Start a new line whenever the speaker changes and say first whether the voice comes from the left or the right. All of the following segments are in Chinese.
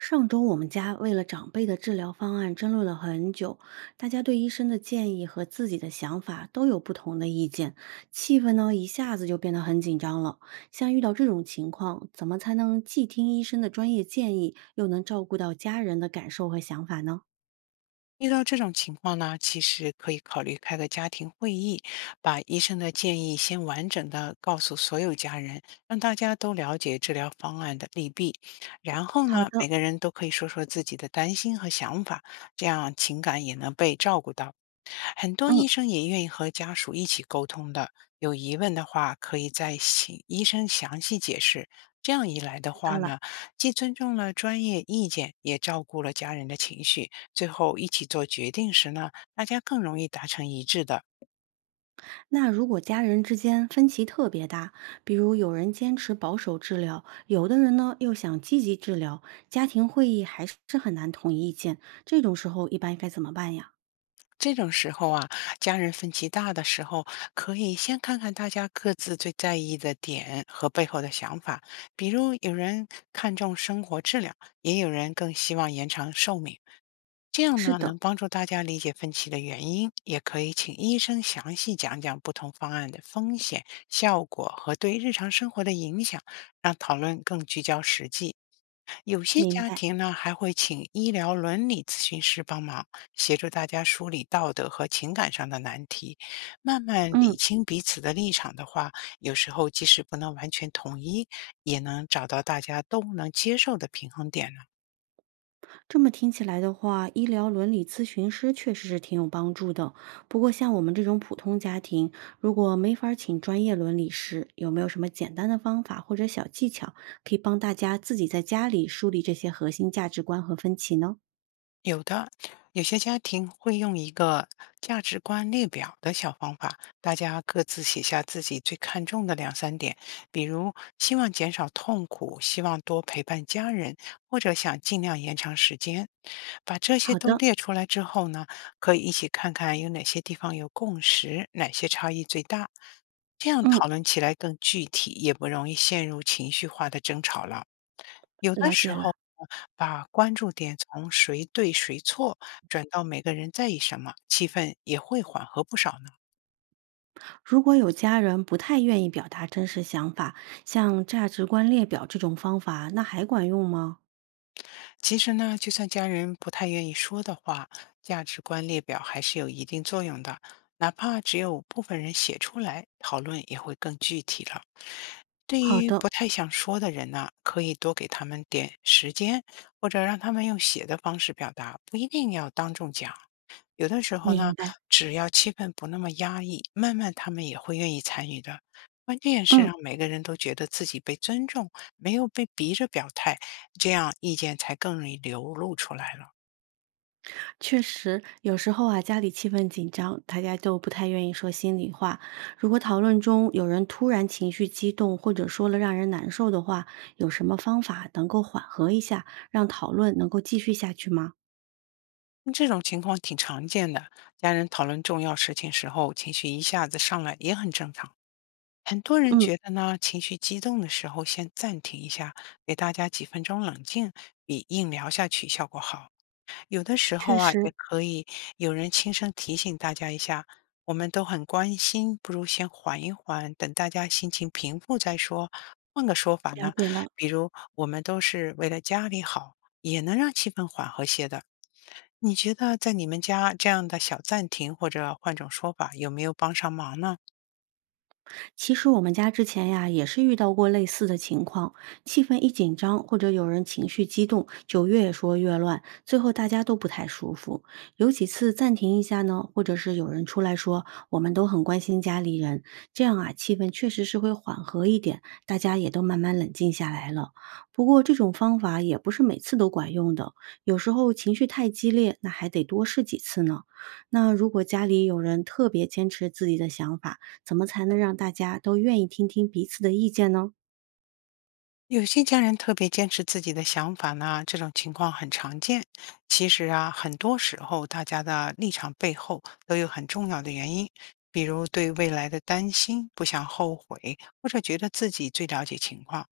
right: 上周我们家为了长辈的治疗方案争论了很久，大家对医生的建议和自己的想法都有不同的意见，气氛呢一下子就变得很紧张了。像遇到这种情况，怎么才能既听医生的专业建议，又能照顾到家人的感受和想法呢？
left: 遇到这种情况呢，其实可以考虑开个家庭会议，把医生的建议先完整的告诉所有家人，让大家都了解治疗方案的利弊。然后
right: 好
left: 呢，每
right: 的。
left: 个人都可以说说自己的担心和想法，这样情感也能被照顾到。很多医
right: 嗯。
left: 生也愿意和家属一起沟通的，有疑问的话可以再请医生详细解释。这样一来的
right: 知道
left: 话
right: 了。
left: 呢，既尊重了专业意见，也照顾了家人的情绪。最后一起做决定时呢，大家更容易达成一致的。
right: 那如果家人之间分歧特别大，比如有人坚持保守治疗，有的人呢又想积极治疗，家庭会议还是很难统一意见，这种时候一般应该怎么办呀？
left: 这种时候啊，家人分歧大的时候，可以先看看大家各自最在意的点和背后的想法。比如，有人看重生活质量，也有人更希望延长寿命。这样
right: 是
left: 呢，能
right: 的。
left: 帮助大家理解分歧的原因，也可以请医生详细讲讲不同方案的风险、效果和对日常生活的影响，让讨论更聚焦实际。有些
right: 明
left: 家
right: 白。
left: 庭呢还会请医疗伦理咨询师帮忙，协助大家梳理道德和情感上的难题，慢慢
right: 嗯，
left: 理清彼此的立场的话，有时候即使不能完全统一，也能找到大家都能接受的平衡点。
right: 这么听起来的话，医疗伦理咨询师确实是挺有帮助的。不过像我们这种普通家庭，如果没法儿请专业伦理师，有没有什么简单的方法或者小技巧，可以帮大家自己在家里梳理这些核心价值观和分歧呢？
left: 有的，有些家庭会用一个价值观列表的小方法，大家各自写下自己最看重的两三点，比如希望减少痛苦，希望多陪伴家人，或者想尽量延长时间。把这些
right: 好
left: 都
right: 的。
left: 列出来之后呢，可以一起看看有哪些地方有共识，哪些差异最大。这样
right: 嗯。
left: 讨论起来更具体，也不容易陷入情绪化的争吵了。有的
right: 了
left: 时
right: 解了。
left: 候呢把关注点从谁对谁错转到每个人在意什么，气氛也会缓和不少呢。
right: 如果有家人不太愿意表达真实想法，像价值观列表这种方法，那还管用吗？
left: 其实呢，就算家人不太愿意说的话，价值观列表还是有一定作用的。哪怕只有部分人写出来，讨论也会更具体了。对
right: 好
left: 于不
right: 的。
left: 太想说的人呢，可以多给他们点时间，或者让他们用写的方式表达，不一定要当众讲。有的时候
right: 明
left: 呢，
right: 白。
left: 只要气氛不那么压抑，慢慢他们也会愿意参与的。关键是
right: 嗯，
left: 让每个人都觉得自己被尊重，没有被逼着表态，这样意见才更容易流露出来了。
right: 确实，有时候啊，家里气氛紧张，大家都不太愿意说心里话。如果讨论中有人突然情绪激动，或者说了让人难受的话，有什么方法能够缓和一下，让讨论能够继续下去吗？
left: 这种情况挺常见的，家人讨论重要事情时候，情绪一下子上来也很正常。很多人
right: 嗯。
left: 觉得呢，情绪激动的时候先暂停一下，给大家几分钟冷静，比硬聊下去效果好。有的时
right: 确
left: 候啊，也
right: 实。
left: 可以有人轻声提醒大家一下，我们都很关心，不如先缓一缓，等大家心情平复再说。换个说法
right: 了
left: 呢，
right: 解了。
left: 比如我们都是为了家里好，也能让气氛缓和些的。你觉得在你们家这样的小暂停或者换种说法，有没有帮上忙呢？
right: 其实我们家之前呀也是遇到过类似的情况，气氛一紧张或者有人情绪激动，就越说越乱，最后大家都不太舒服。有几次暂停一下呢，或者是有人出来说我们都很关心家里人，这样啊气氛确实是会缓和一点，大家也都慢慢冷静下来了。不过这种方法也不是每次都管用的，有时候情绪太激烈，那还得多试几次呢。那如果家里有人特别坚持自己的想法，怎么才能让大家都愿意听听彼此的意见呢？
left: 有些家人特别坚持自己的想法呢，这种情况很常见。其实啊，很多时候大家的立场背后都有很重要的原因，比如对未来的担心、不想后悔，或者觉得自己最了解情况。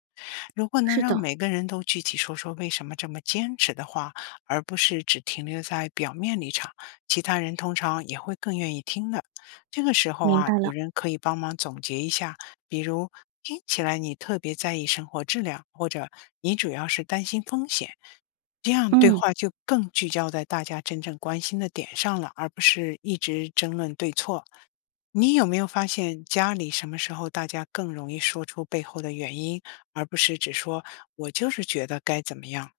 left: 如果能
right: 是
left: 让
right: 的。
left: 每个人都具体说说为什么这么坚持的话，而不是只停留在表面立场，其他人通常也会更愿意听的。这个时候
right: 明
left: 啊，
right: 白
left: 有
right: 了。
left: 人可以帮忙总结一下，比如听起来你特别在意生活质量，或者你主要是担心风险，这样对
right: 嗯，
left: 话就更聚焦在大家真正关心的点上了，而不是一直争论对错。你有没有发现家里什么时候大家更容易说出背后的原因，而不是只说“我就是觉得该怎么样”？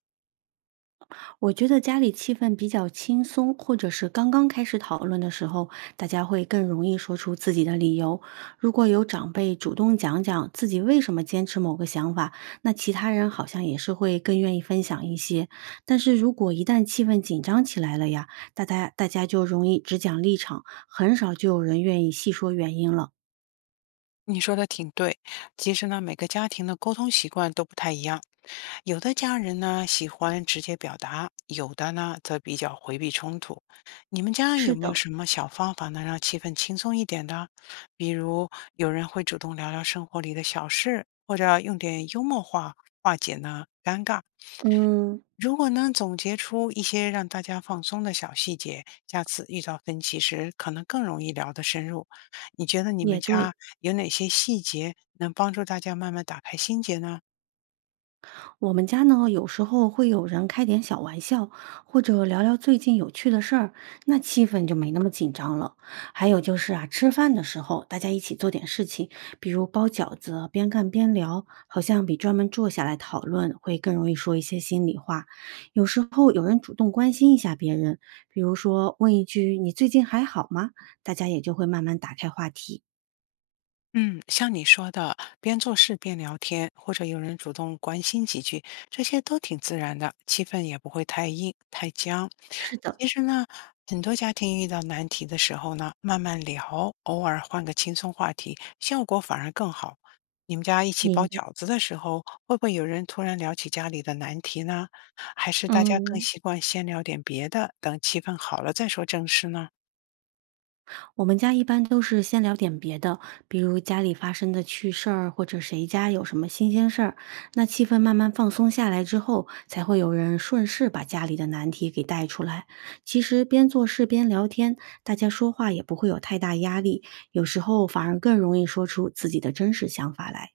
right: 我觉得家里气氛比较轻松，或者是刚刚开始讨论的时候，大家会更容易说出自己的理由。如果有长辈主动讲讲自己为什么坚持某个想法，那其他人好像也是会更愿意分享一些。但是如果一旦气氛紧张起来了呀，大家就容易只讲立场，很少就有人愿意细说原因了。
left: 你说的挺对，其实呢，每个家庭的沟通习惯都不太一样，有的家人呢喜欢直接表达，有的呢则比较回避冲突。你们家有
right: 是
left: 没有
right: 的。
left: 什么小方法能让气氛轻松一点的？比如有人会主动聊聊生活里的小事，或者用点幽默话化解呢尴尬。
right: 嗯。
left: 如果能总结出一些让大家放松的小细节，下次遇到分歧时可能更容易聊得深入。你觉得你们
right: 也对。
left: 家有哪些细节能帮助大家慢慢打开心结呢？
right: 我们家呢，有时候会有人开点小玩笑，或者聊聊最近有趣的事儿，那气氛就没那么紧张了。还有就是啊，吃饭的时候大家一起做点事情，比如包饺子，边干边聊，好像比专门坐下来讨论会更容易说一些心里话。有时候有人主动关心一下别人，比如说问一句“你最近还好吗”，大家也就会慢慢打开话题。
left: 嗯，像你说的，边做事边聊天，或者有人主动关心几句，这些都挺自然的，气氛也不会太硬太僵。
right: 是的。
left: 其实呢，很多家庭遇到难题的时候呢，慢慢聊，偶尔换个轻松话题，效果反而更好。你们家一起
right: 明
left: 包
right: 白。
left: 饺子的时候，会不会有人突然聊起家里的难题呢？还是大家更
right: 嗯。
left: 习惯先聊点别的，等气氛好了再说正事呢？
right: 我们家一般都是先聊点别的，比如家里发生的趣事儿，或者谁家有什么新鲜事儿。那气氛慢慢放松下来之后，才会有人顺势把家里的难题给带出来。其实边做事边聊天，大家说话也不会有太大压力，有时候反而更容易说出自己的真实想法来。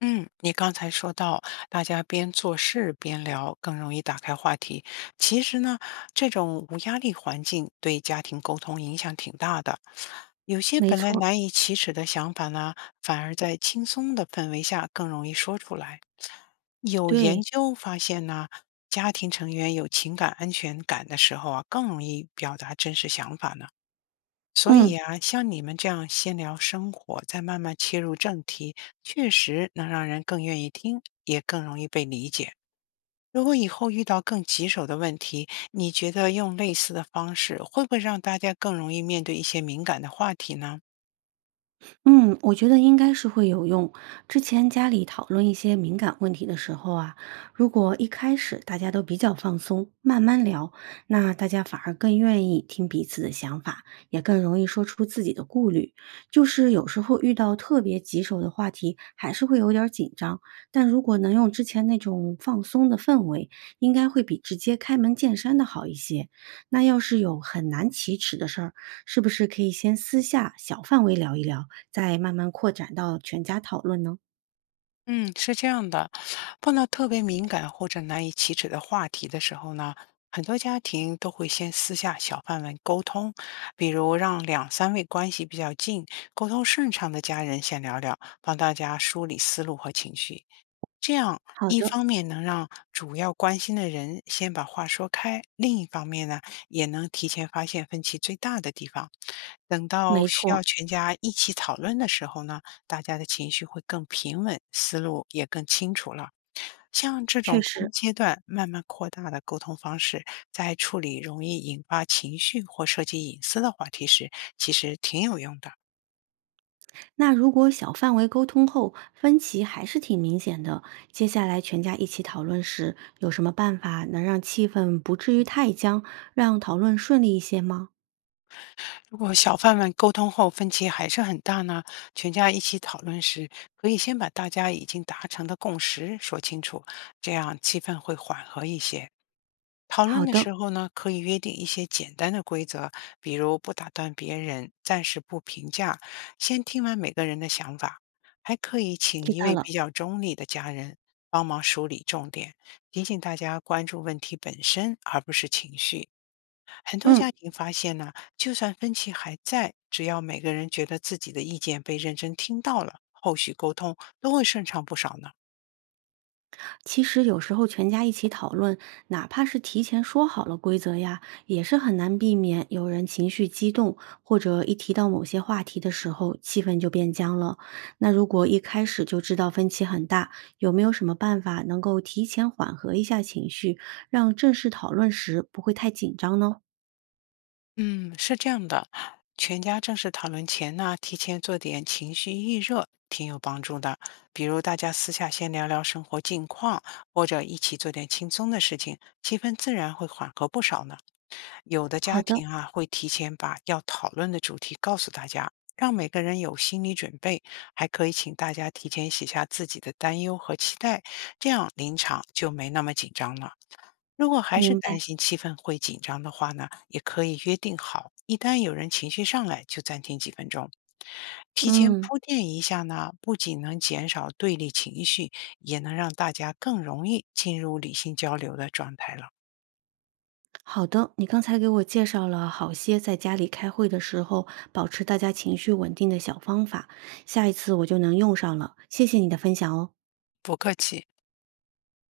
left: 嗯，你刚才说到，大家边做事边聊，更容易打开话题。其实呢，这种无压力环境对家庭沟通影响挺大的。有些
right: 没
left: 本来
right: 错。
left: 难以启齿的想法呢，反而在轻松的氛围下更容易说出来。有研
right: 对。
left: 究发现呢，家庭成员有情感安全感的时候啊，更容易表达真实想法呢。所
right: 嗯。
left: 以啊，像你们这样先聊生活，再慢慢切入正题，确实能让人更愿意听，也更容易被理解。如果以后遇到更棘手的问题，你觉得用类似的方式，会不会让大家更容易面对一些敏感的话题呢？
right: 嗯，我觉得应该是会有用。之前家里讨论一些敏感问题的时候啊，如果一开始大家都比较放松，慢慢聊，那大家反而更愿意听彼此的想法，也更容易说出自己的顾虑。就是有时候遇到特别棘手的话题，还是会有点儿紧张，但如果能用之前那种放松的氛围，应该会比直接开门见山的好一些。那要是有很难启齿的事儿，是不是可以先私下小范围聊一聊？再慢慢扩展到全家讨论呢？
left: 嗯，是这样的，碰到特别敏感或者难以启齿的话题的时候呢，很多家庭都会先私下小范围沟通，比如让两三位关系比较近、沟通顺畅的家人先聊聊，帮大家梳理思路和情绪。这样，
right: 好
left: 一
right: 的。
left: 方面能让主要关心的人先把话说开，另一方面呢，也能提前发现分歧最大的地方。等到
right: 没
left: 需
right: 错。
left: 要全家一起讨论的时候呢，大家的情绪会更平稳，思路也更清楚了。像这
right: 确
left: 种分
right: 实。
left: 阶段慢慢扩大的沟通方式，在处理容易引发情绪或涉及隐私的话题时，其实挺有用的。
right: 那如果小范围沟通后分歧还是挺明显的，接下来全家一起讨论时，有什么办法能让气氛不至于太僵，让讨论顺利一些吗？
left: 如果小贩们沟通后分歧还是很大呢，全家一起讨论时，可以先把大家已经达成的共识说清楚，这样气氛会缓和一些。讨论
right: 好
left: 的
right: 的。
left: 时候呢，可以约定一些简单的规则，比如不打断别人，暂时不评价，先听完每个人的想法。还可以请
right: 知
left: 一
right: 道
left: 位
right: 了。
left: 比较中立的家人帮忙梳理重点，提醒大家关注问题本身，而不是情绪。很多
right: 嗯。
left: 家庭发现呢，就算分歧还在，只要每个人觉得自己的意见被认真听到了，后续沟通都会顺畅不少呢。
right: 其实有时候全家一起讨论，哪怕是提前说好了规则呀，也是很难避免有人情绪激动，或者一提到某些话题的时候，气氛就变僵了。那如果一开始就知道分歧很大，有没有什么办法能够提前缓和一下情绪，让正式讨论时不会太紧张呢？
left: 嗯，是这样的，全家正式讨论前呢，提前做点情绪预热，挺有帮助的。比如大家私下先聊聊生活近况，或者一起做点轻松的事情，气氛自然会缓和不少呢。有的
right: 好
left: 家
right: 的。
left: 庭啊，会提前把要讨论的主题告诉大家，让每个人有心理准备，还可以请大家提前写下自己的担忧和期待，这样临场就没那么紧张了。如果还是
right: 明
left: 担
right: 白。
left: 心气氛会紧张的话呢，也可以约定好，一旦有人情绪上来就暂停几分钟。提前
right: 嗯。
left: 铺垫一下呢，不仅能减少对立情绪，也能让大家更容易进入理性交流的状态了。
right: 好的，你刚才给我介绍了好些在家里开会的时候保持大家情绪稳定的小方法，下一次我就能用上了。谢谢你的分享哦。
left: 不客气。